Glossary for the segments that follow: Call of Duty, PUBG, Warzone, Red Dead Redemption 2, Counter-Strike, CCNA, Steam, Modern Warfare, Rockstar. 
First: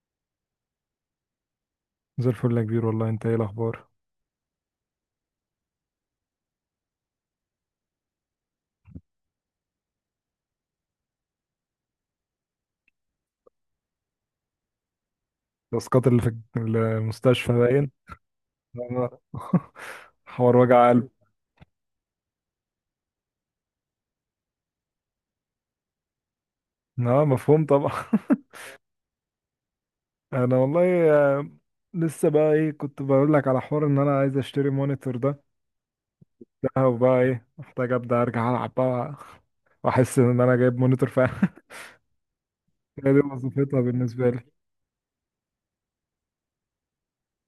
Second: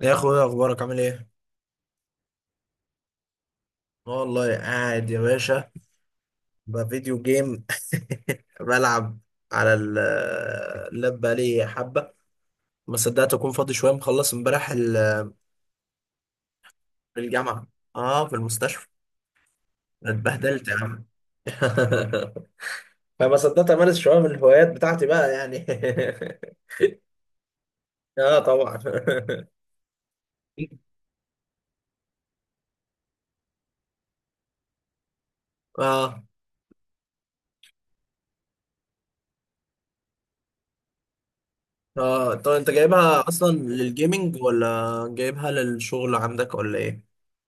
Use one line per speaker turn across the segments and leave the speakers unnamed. يا اخويا ايه اخبارك عامل ايه؟
زي الفل يا كبير، والله انت ايه الاخبار؟
والله قاعد يا باشا، بفيديو جيم. بلعب على اللاب بقالي حبه. ما صدقت اكون فاضي شويه، مخلص امبارح
الاسقاط اللي في المستشفى
الجامعه.
باين.
اه، في المستشفى
انا- حوار
اتبهدلت يا
وجع
عم.
قلب.
فما صدقت امارس شويه من الهوايات بتاعتي بقى يعني.
اه، مفهوم طبعا.
اه طبعا.
انا والله لسه بقى ايه كنت بقول لك على حوار ان انا عايز اشتري مونيتور ده
اه
ده وبقى ايه محتاج ابدا ارجع العب بقى. واحس ان انا جايب مونيتور فعلا.
اه، طب انت
هي دي
جايبها اصلا
وظيفتها بالنسبه لي.
للجيمنج، ولا جايبها للشغل عندك ولا ايه؟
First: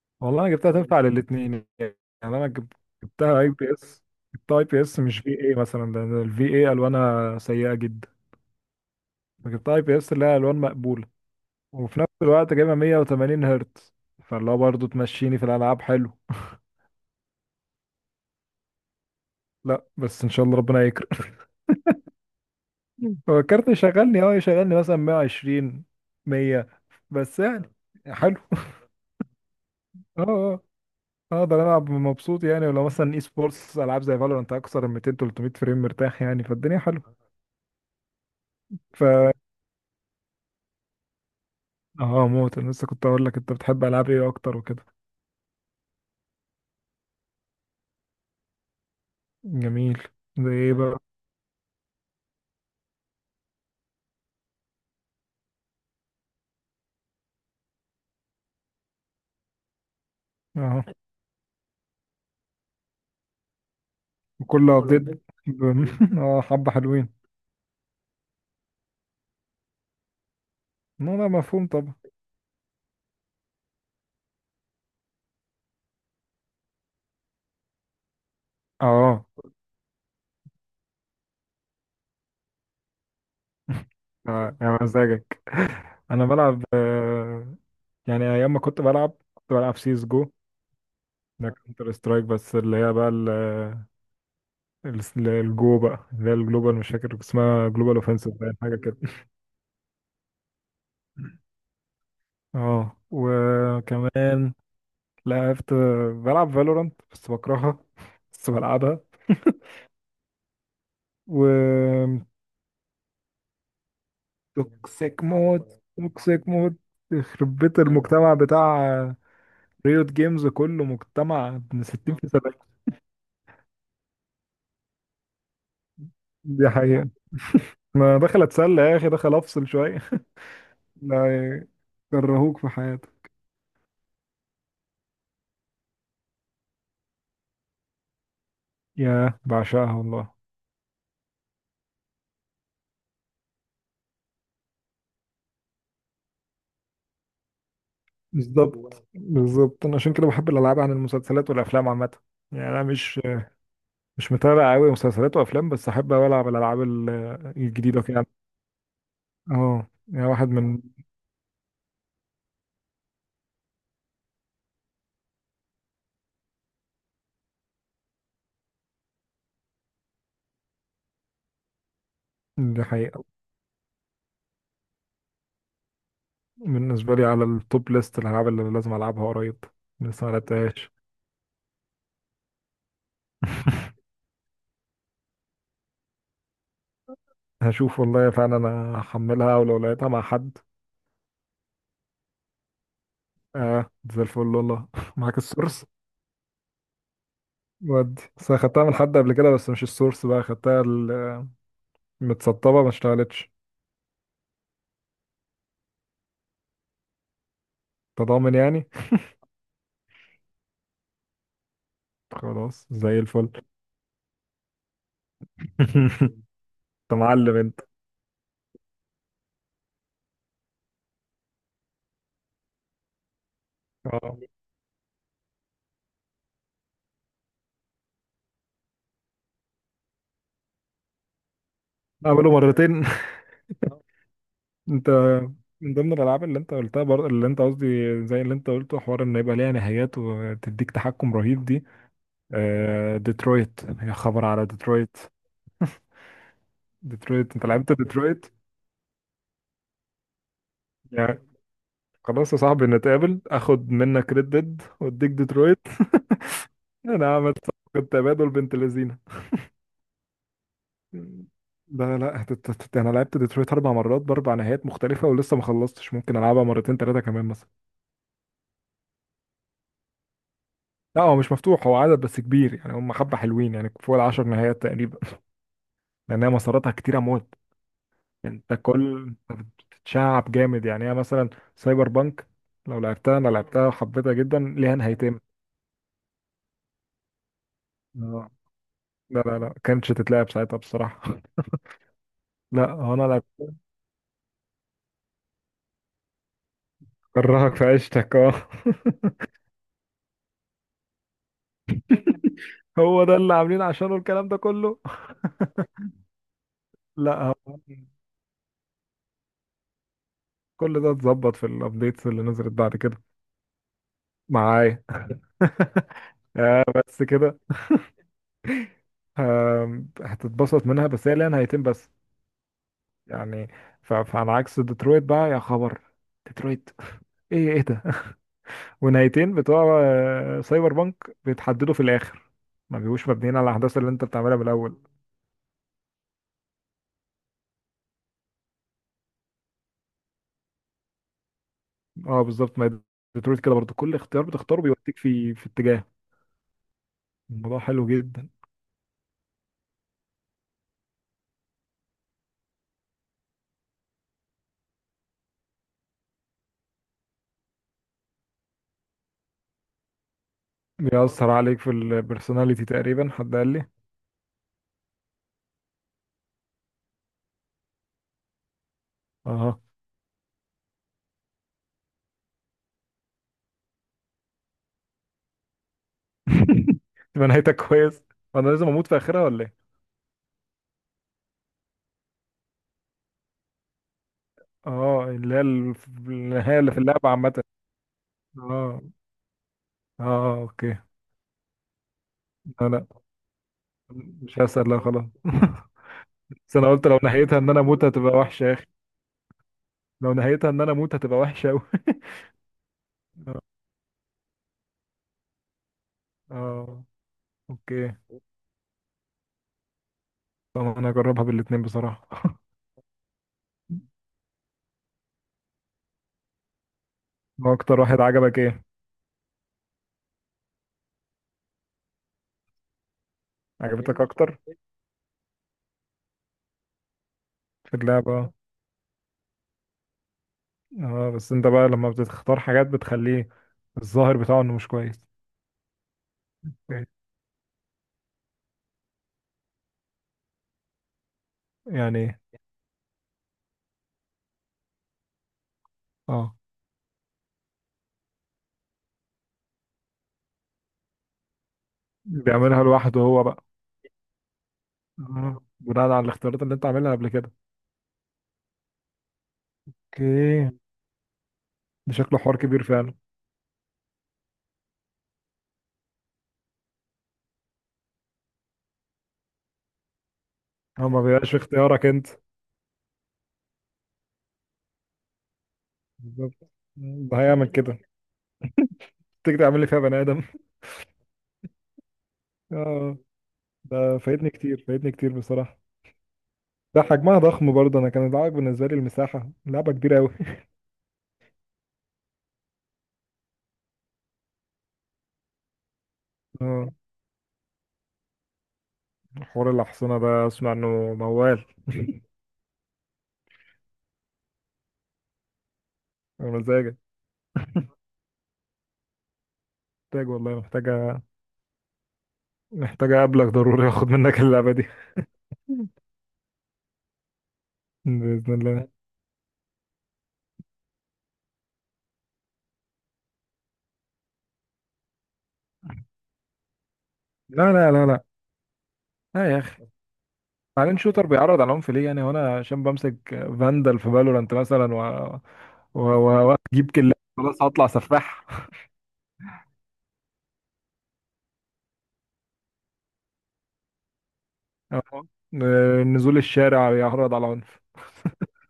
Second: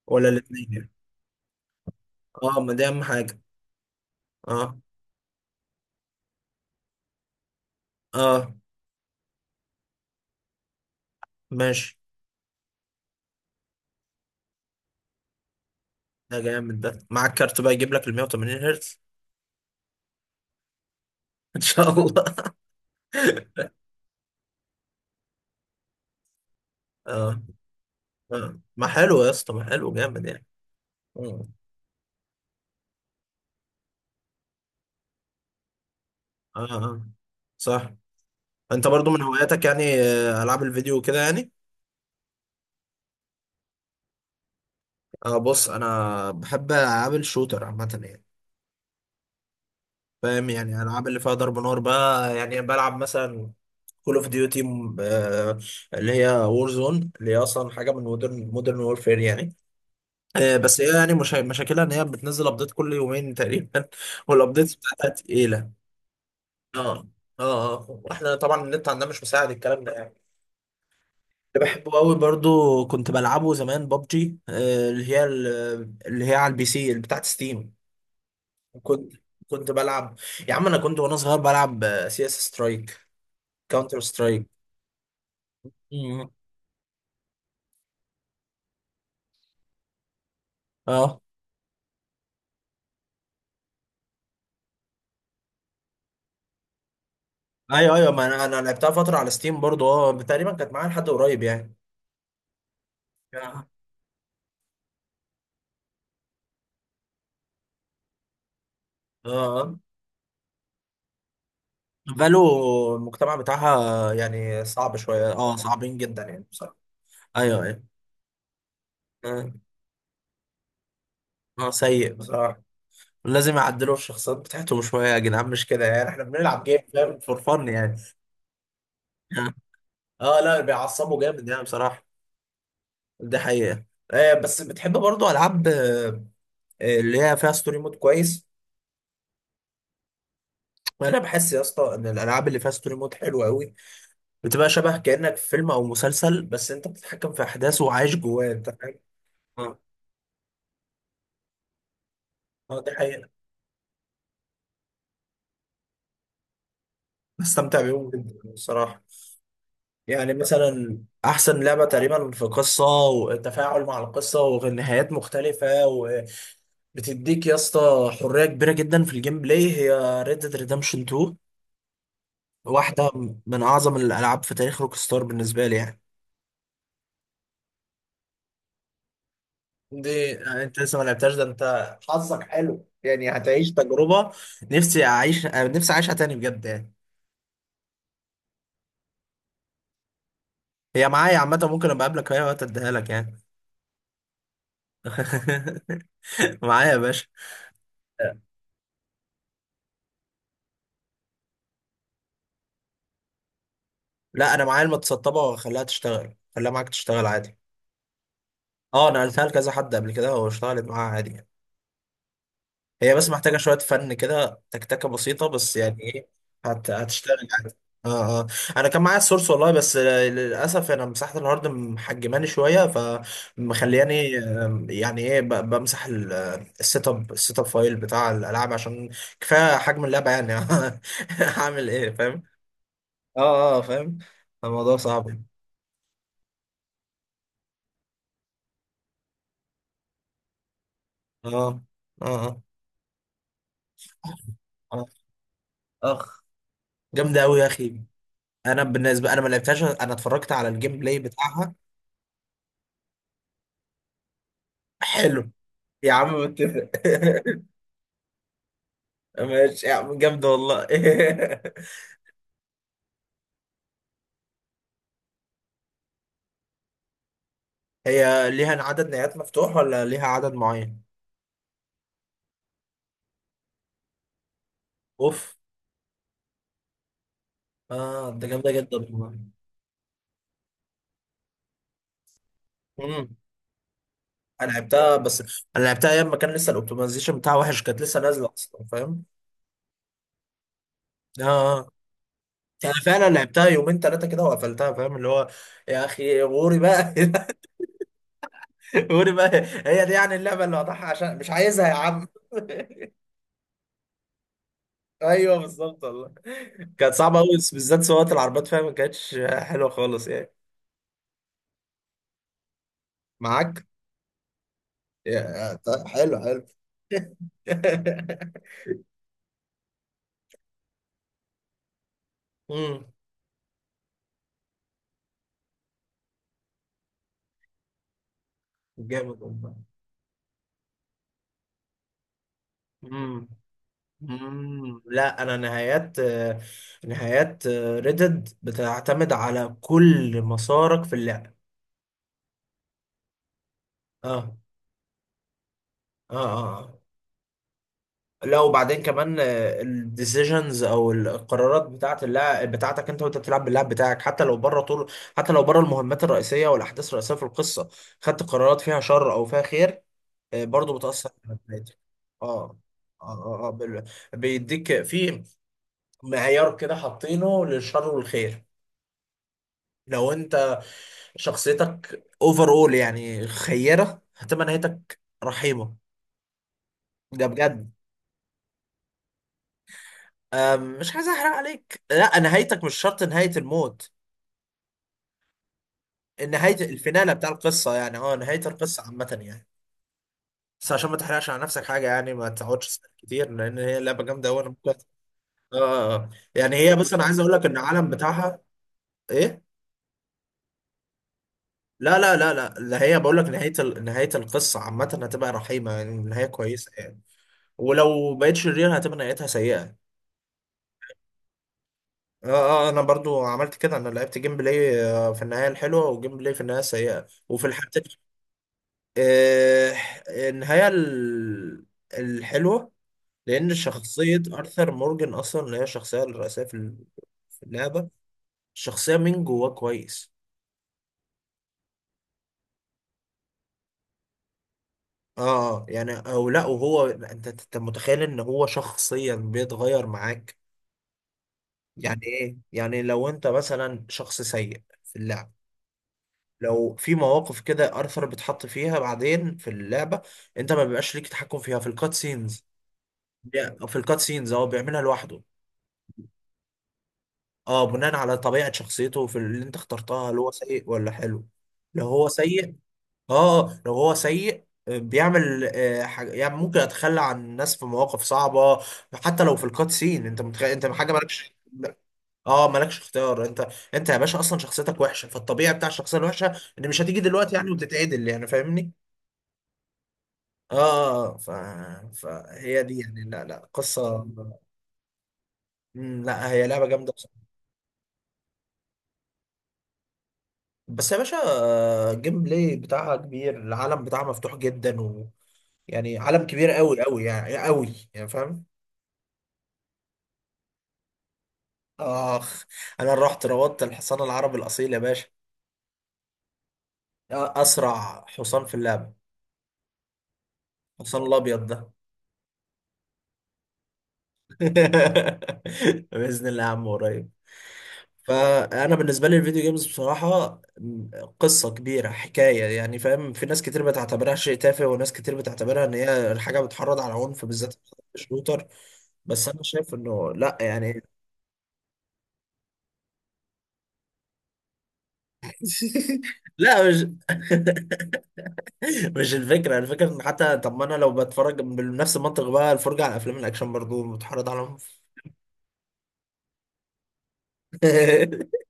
ولا
والله انا جبتها
الاثنين؟
تنفع للاثنين يعني. انا
اه، ما
جب-
دي اهم حاجه.
جبتها اي بي اس جبتها اي
اه
بي اس مش في اي مثلا، لان الفي اي الوانها سيئه جدا.
اه،
فجبتها اي بي اس اللي هي الوان مقبوله،
ماشي.
وفي نفس الوقت جايبه 180 هرتز. فاللي هو برضه تمشيني في الالعاب حلو.
ده جامد، ده معاك كارت بقى يجيب لك ال 180 هرتز؟
لا بس ان شاء الله ربنا يكرم.
ان شاء الله.
هو الكارت يشغلني مثلا 120، 100، بس
اه
يعني حلو.
ما حلو يا اسطى، ما حلو،
اه،
جامد يعني.
اه،
اه
اقدر العب مبسوط يعني، ولو مثلا اي سبورتس العاب زي فالورانت اكثر من 200 300 فريم مرتاح يعني،
اه
فالدنيا حلوه.
صح، انت
ف
برضو من
اه
هواياتك يعني العاب الفيديو كده يعني.
آه، موت، انا لسه كنت اقول لك انت بتحب العاب ايه اكتر وكده.
اه بص، انا بحب العاب الشوتر عامه يعني.
جميل.
فاهم
زي ايه
يعني،
بقى؟
العاب اللي فيها ضرب نار بقى يعني. بلعب مثلا كول اوف ديوتي، اللي هي وور زون، اللي هي اصلا حاجه من مودرن وورفير يعني. بس
اه.
هي يعني مشاكلها ان هي بتنزل ابديت كل يومين تقريبا،
كل
والابديت بتاعتها
ابديت.
تقيله.
اه، حبه
اه
حلوين.
اه واحنا طبعا النت عندنا مش مساعد الكلام ده يعني.
لا، لا،
اللي
مفهوم
بحبه
طبعا.
قوي برضو، كنت بلعبه زمان، ببجي، اللي هي اللي هي على البي سي اللي بتاعت ستيم. كنت
اه،
كنت بلعب. يا عم انا كنت وانا صغير بلعب سي اس سترايك، كاونتر سترايك.
اه، يا مزاجك. انا
مم.
بلعب يعني ايام ما كنت بلعب كنت بلعب سيس جو.
اه
ده كونتر سترايك بس اللي هي بقى الجو بقى اللي هي الجلوبال، مش فاكر اسمها
ايوه
جلوبال
ايوه، ما
اوفنسيف
انا
باين حاجه
لعبتها
كده.
فتره على ستيم برضو، اه تقريبا كانت معايا لحد قريب يعني.
اه،
اه
وكمان لعبت بلعب فالورانت بس بكرهها، بس بلعبها.
اه،
و
فالو المجتمع بتاعها يعني صعب
توكسيك
شوية، اه
مود،
صعبين جدا يعني
توكسيك
بصراحة.
مود، يخرب
ايوه
بيت
ايوه
المجتمع بتاع
اه
ريوت جيمز، كله مجتمع من
سيء بصراحة.
60%.
لازم يعدلوا الشخصيات بتاعتهم شوية يا جدعان، مش كده يعني، احنا بنلعب
دي
جيم
حقيقة.
فاهم؟ فور فن يعني.
ما دخل اتسلى يا اخي، دخل افصل شوية.
اه لا، بيعصبوا
لا،
جامد يعني بصراحة.
يكرهوك في حياتك.
دي حقيقة. آه، بس بتحب برضو ألعاب آه اللي هي فيها ستوري مود كويس.
يا بعشقها والله.
أنا بحس يا اسطى إن الألعاب اللي فيها ستوري مود حلوة أوي. بتبقى شبه كأنك في فيلم أو مسلسل، بس أنت بتتحكم في أحداثه وعايش جواه. أنت فاهم؟
بالظبط
اه
بالظبط، انا عشان كده بحب الالعاب عن المسلسلات والافلام عامة. يعني انا
دي
مش
حقيقة.
مش متابع قوي مسلسلات وافلام، بس احب أوي العب الالعاب ال-
بستمتع
الجديدة
بيهم
كده.
جدا الصراحة.
اه يعني
يعني
واحد من.
مثلا، أحسن لعبة تقريبا في قصة وتفاعل مع القصة ونهايات مختلفة وبتديك يا اسطى حرية كبيرة جدا في الجيم بلاي، هي Red Dead Redemption 2.
دي
واحدة
حقيقة.
من أعظم الألعاب في تاريخ روكستار بالنسبة لي يعني.
بالنسبة لي على التوب ليست الالعاب اللي لازم العبها قريب. لسه ما
دي أنت
لعبتهاش.
لسه ما لعبتهاش؟ ده أنت حظك حلو يعني، هتعيش تجربة. نفسي أعيش نفسي أعيشها تاني بجد يعني.
هشوف والله، فعلا انا هحملها ولو لقيتها مع حد.
هي معايا عامة، ممكن أبقى أقابلك في أي وقت أديها لك يعني.
اه، زي الفل والله. معاك السورس.
معايا يا باشا.
ودي بس أنا خدتها من حد قبل كده، بس مش السورس بقى، خدتها متسطبة ما اشتغلتش.
لا انا معايا المتسطبه، واخليها تشتغل، خليها معاك تشتغل عادي.
تضامن يعني.
اه نقلتها لكذا حد قبل كده واشتغلت معاها عادي يعني.
خلاص
هي
زي
بس
الفل.
محتاجه شويه فن كده، تكتكه بسيطه بس يعني ايه،
انت
هتشتغل
معلم
عادي.
انت.
اه اه، انا كان معايا السورس والله، بس للاسف انا مساحه الهارد محجماني شويه فمخلياني
اه.
يعني ايه، بمسح السيت اب، السيت اب فايل بتاع الالعاب، عشان كفايه حجم اللعبه يعني. هعمل ايه فاهم؟
اعمله مرتين.
اه اه فاهم، الموضوع صعب
انت
يعني.
من ضمن الالعاب اللي انت قلتها اللي انت قصدي، زي اللي انت قلته حوار ان يبقى ليها نهايات وتديك تحكم
اه
رهيب دي.
اه آه.
ديترويت، يا خبر على
اخ
ديترويت.
اخ، جامده
ديترويت،
قوي يا
انت لعبت
اخي.
ديترويت؟
انا بالنسبه، انا ما لعبتهاش، انا اتفرجت على الجيم بلاي
يعني
بتاعها.
خلاص يا صاحبي، نتقابل، اخد منك ريد ديد واديك
حلو
ديترويت.
يا عم، متفق.
انا عملت صفقة تبادل بنت لذينه.
ماشي يا عم، جامده والله.
لا لا، انا لعبت ديترويت 4 مرات باربع نهايات مختلفه ولسه ما خلصتش، ممكن العبها مرتين ثلاثه كمان مثلا.
هي ليها عدد نهايات مفتوح، ولا ليها عدد معين؟
لا، هو مش مفتوح، هو عدد بس كبير يعني، هم حبه حلوين يعني فوق العشر نهايات تقريبا.
اوف،
لانها مساراتها كتيره موت.
اه ده جامده
انت
جدا
كل
والله.
تتشعب جامد يعني. هي مثلا سايبر بانك، لو
امم،
لعبتها انا لعبتها وحبيتها جدا،
انا
ليها
لعبتها،
نهايتين.
بس انا لعبتها ايام ما كان لسه الاوبتمايزيشن بتاعها وحش، كانت لسه
اه.
نازله اصلا فاهم.
لا لا لا كانتش تتلعب ساعتها بصراحه.
اه آه.
لا
انا
هو انا
فعلا
لعبت.
لعبتها يومين ثلاثه كده وقفلتها فاهم اللي هو، يا اخي غوري بقى.
كرهك في عيشتك اه.
قولي بقى، هي دي يعني اللعبه اللي وضعها عشان مش عايزها يا عم.
هو ده اللي عاملين عشانه الكلام ده كله.
ايوه بالظبط والله. كانت صعبه قوي،
لا،
بالذات سواقه العربيات فيها ما كانتش حلوه خالص يعني.
كل ده اتظبط في الابديتس اللي نزلت بعد كده.
معاك؟
معايا.
يا- طيب، حلو حلو.
بس كده. هتتبسط منها، بس هي ليها نهايتين بس
امم،
يعني. فعلى عكس ديترويت بقى يا خبر، ديترويت، ايه ايه ده.
جامد
ونهايتين
والله.
بتوع سايبر بانك بيتحددوا في الاخر، ما بيبقوش
امم
مبنيين على الاحداث اللي انت بتعملها من الاول.
لا، انا نهايات نهايات ريدد بتعتمد على كل مسارك في اللعبه.
اه بالظبط، ما هي ديترويت كده برضو، كل اختيار
اه
بتختاره بيوديك في اتجاه.
اه اه آه.
الموضوع حلو جدا.
لا وبعدين كمان، الديسيجنز او القرارات بتاعت اللاعب بتاعتك، انت وانت بتلعب باللاعب بتاعك، حتى لو بره طول، حتى لو بره المهمات الرئيسيه والاحداث الرئيسيه في القصه، خدت قرارات فيها شر او فيها خير، برضو بتاثر
بيأثر
على
عليك في
نتيجتك. اه
البرسوناليتي
اه
تقريبا، حد
اه
قال لي.
بيديك في معيار كده حاطينه للشر والخير.
اه.
لو انت شخصيتك اوفر اول يعني خيره، هتبقى نهايتك رحيمه. ده
تبقى نهايتك
بجد.
كويس. وانا لازم اموت في اخرها ولا ايه؟
مش عايز احرق عليك، لا نهايتك مش شرط نهايه الموت.
اه اللي هي
نهاية
النهايه اللي في اللعبه
الفينالة بتاع
عامه.
القصة يعني، اه نهاية القصة
اه،
عامة يعني.
اه،
بس
اوكي.
عشان ما تحرقش على نفسك حاجة يعني، ما تقعدش
لا لا،
تسأل كتير، لأن هي لعبة جامدة
مش
أوي، أنا
هسأل،
ممكن
لا خلاص.
اه آه. آه. يعني
بس انا
هي
قلت
بص،
لو
أنا عايز أقول
نهايتها
لك
ان
إن
انا اموت
العالم
هتبقى
بتاعها
وحشه يا اخي.
إيه؟
لو نهايتها ان انا اموت هتبقى وحشه قوي.
لا لا لا لا، اللي هي بقول لك نهاية القصة عامة هتبقى رحيمة يعني، نهاية كويسة
اه
يعني.
اوكي،
ولو بقيت شرير هتبقى نهايتها سيئة.
طب انا هجربها بالاتنين بصراحه.
اه اه انا برضو عملت كده، انا لعبت جيم بلاي في النهايه الحلوه، وجيم بلاي في النهايه السيئه، وفي
هو اكتر
الحالتين
واحد عجبك ايه؟
آه، النهايه الحلوه، لأن
عجبتك
شخصية
اكتر
أرثر مورجان أصلا، اللي هي الشخصية الرئيسية في في
في
اللعبة،
اللعبه.
شخصية من جواه كويس.
اه، بس انت بقى لما بتختار حاجات بتخليه الظاهر بتاعه انه مش كويس.
اه يعني، او لا، وهو انت انت متخيل ان هو شخصيا بيتغير معاك.
يعني
يعني
إيه؟
ايه؟ يعني لو انت مثلا شخص سيء في اللعب،
اه،
لو في مواقف كده ارثر بيتحط فيها بعدين في اللعبة، انت ما بيبقاش ليك تحكم فيها في الكات سينز.
بيعملها لوحده هو بقى.
في الكات سينز هو بيعملها لوحده.
آه. بناء على الاختيارات اللي انت عاملها قبل كده.
اه بناء على طبيعة شخصيته في اللي انت اخترتها، هل هو
اوكي.
سيء ولا حلو. لو
ده
هو
شكله حوار
سيء،
كبير فعلا.
اه لو هو سيء بيعمل حاجة يعني، ممكن اتخلى عن الناس في مواقف صعبة، حتى لو في الكات سين انت انت
هو
حاجة
ما بيبقاش
مالكش،
في اختيارك انت.
اه مالكش اختيار انت. انت يا باشا اصلا شخصيتك وحشة، فالطبيعي بتاع الشخصية الوحشة
بالظبط.
ان مش هتيجي
ده
دلوقتي
هيعمل
يعني
كده،
وتتعدل يعني فاهمني.
تيجي تعمل لي فيها بني ادم.
اه آه، فهي دي
اه،
يعني لا لا
ده
قصة.
فايتني كتير فايتني كتير بصراحة.
مم، لا هي لعبة
ده
جامدة بصراحة.
حجمها ضخم برضه، انا كان العائق بالنسبة لي المساحة، لعبة كبيرة قوي.
بس يا باشا الجيم بلاي بتاعها كبير، العالم بتاعها مفتوح جدا و... يعني عالم كبير
اه،
قوي قوي يعني، قوي يعني فاهم.
حوار الأحصنة ده اسمع انه موال.
اخ، انا رحت روضت الحصان العربي الاصيل يا باشا،
مزاجك.
اسرع حصان في اللعبه،
محتاج والله
الحصان
محتاجة،
الابيض ده.
محتاجة أقابلك ضروري آخد منك اللعبة دي.
باذن الله يا عم قريب.
بإذن الله.
فانا بالنسبه لي الفيديو جيمز بصراحه قصه كبيره، حكايه يعني فاهم. في ناس كتير بتعتبرها شيء تافه، وناس كتير بتعتبرها ان هي حاجه بتحرض على عنف،
لا
بالذات
لا لا لا،
الشوتر. بس
لا يا
انا
أخي،
شايف انه لا
بعدين
يعني.
شوتر بيعرض على العنف ليه يعني؟ هو انا عشان بمسك فاندل في فالورانت مثلا و
لا
واجيب
مش
كلاب، خلاص هطلع سفاح.
مش الفكرة. الفكرة ان حتى طب ما انا لو بتفرج بنفس المنطق بقى، الفرجة على افلام الاكشن برضو بتحرض عليهم.
أهو. نزول الشارع بيعرض على عنف.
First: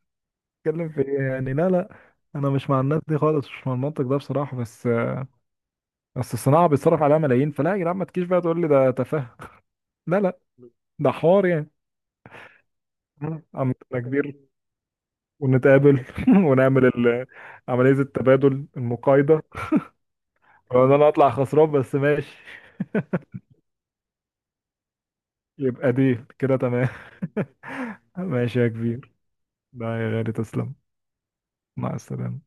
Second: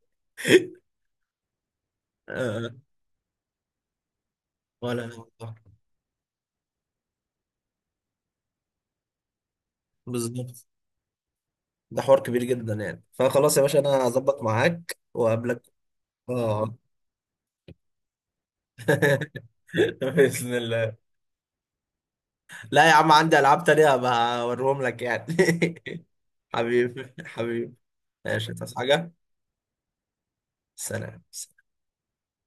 اتكلم في ايه يعني؟ لا لا، انا
آه،
مش مع الناس دي خالص، مش مع المنطق ده بصراحه، بس
ولا الموضوع.
بس الصناعه بيتصرف عليها ملايين، فلا يا جدعان، ما تجيش بقى تقول لي ده تفاهه. لا لا،
بالظبط،
ده حوار يعني.
ده حوار كبير جدا يعني، فخلاص يا
عم
باشا
انا
انا
كبير،
هظبط معاك واقابلك.
ونتقابل.
اه
ونعمل عمليه التبادل المقايضه.
بإذن
وان
الله.
انا اطلع خسران بس ماشي.
لا يا عم عندي العاب تانية هبقى اوريهم لك يعني.
يبقى دي كده تمام.
حبيبي حبيبي. ماشي،
ماشي يا
تصحى حاجة؟
كبير. لا يا غالي، تسلم.
سلام.
مع السلامة.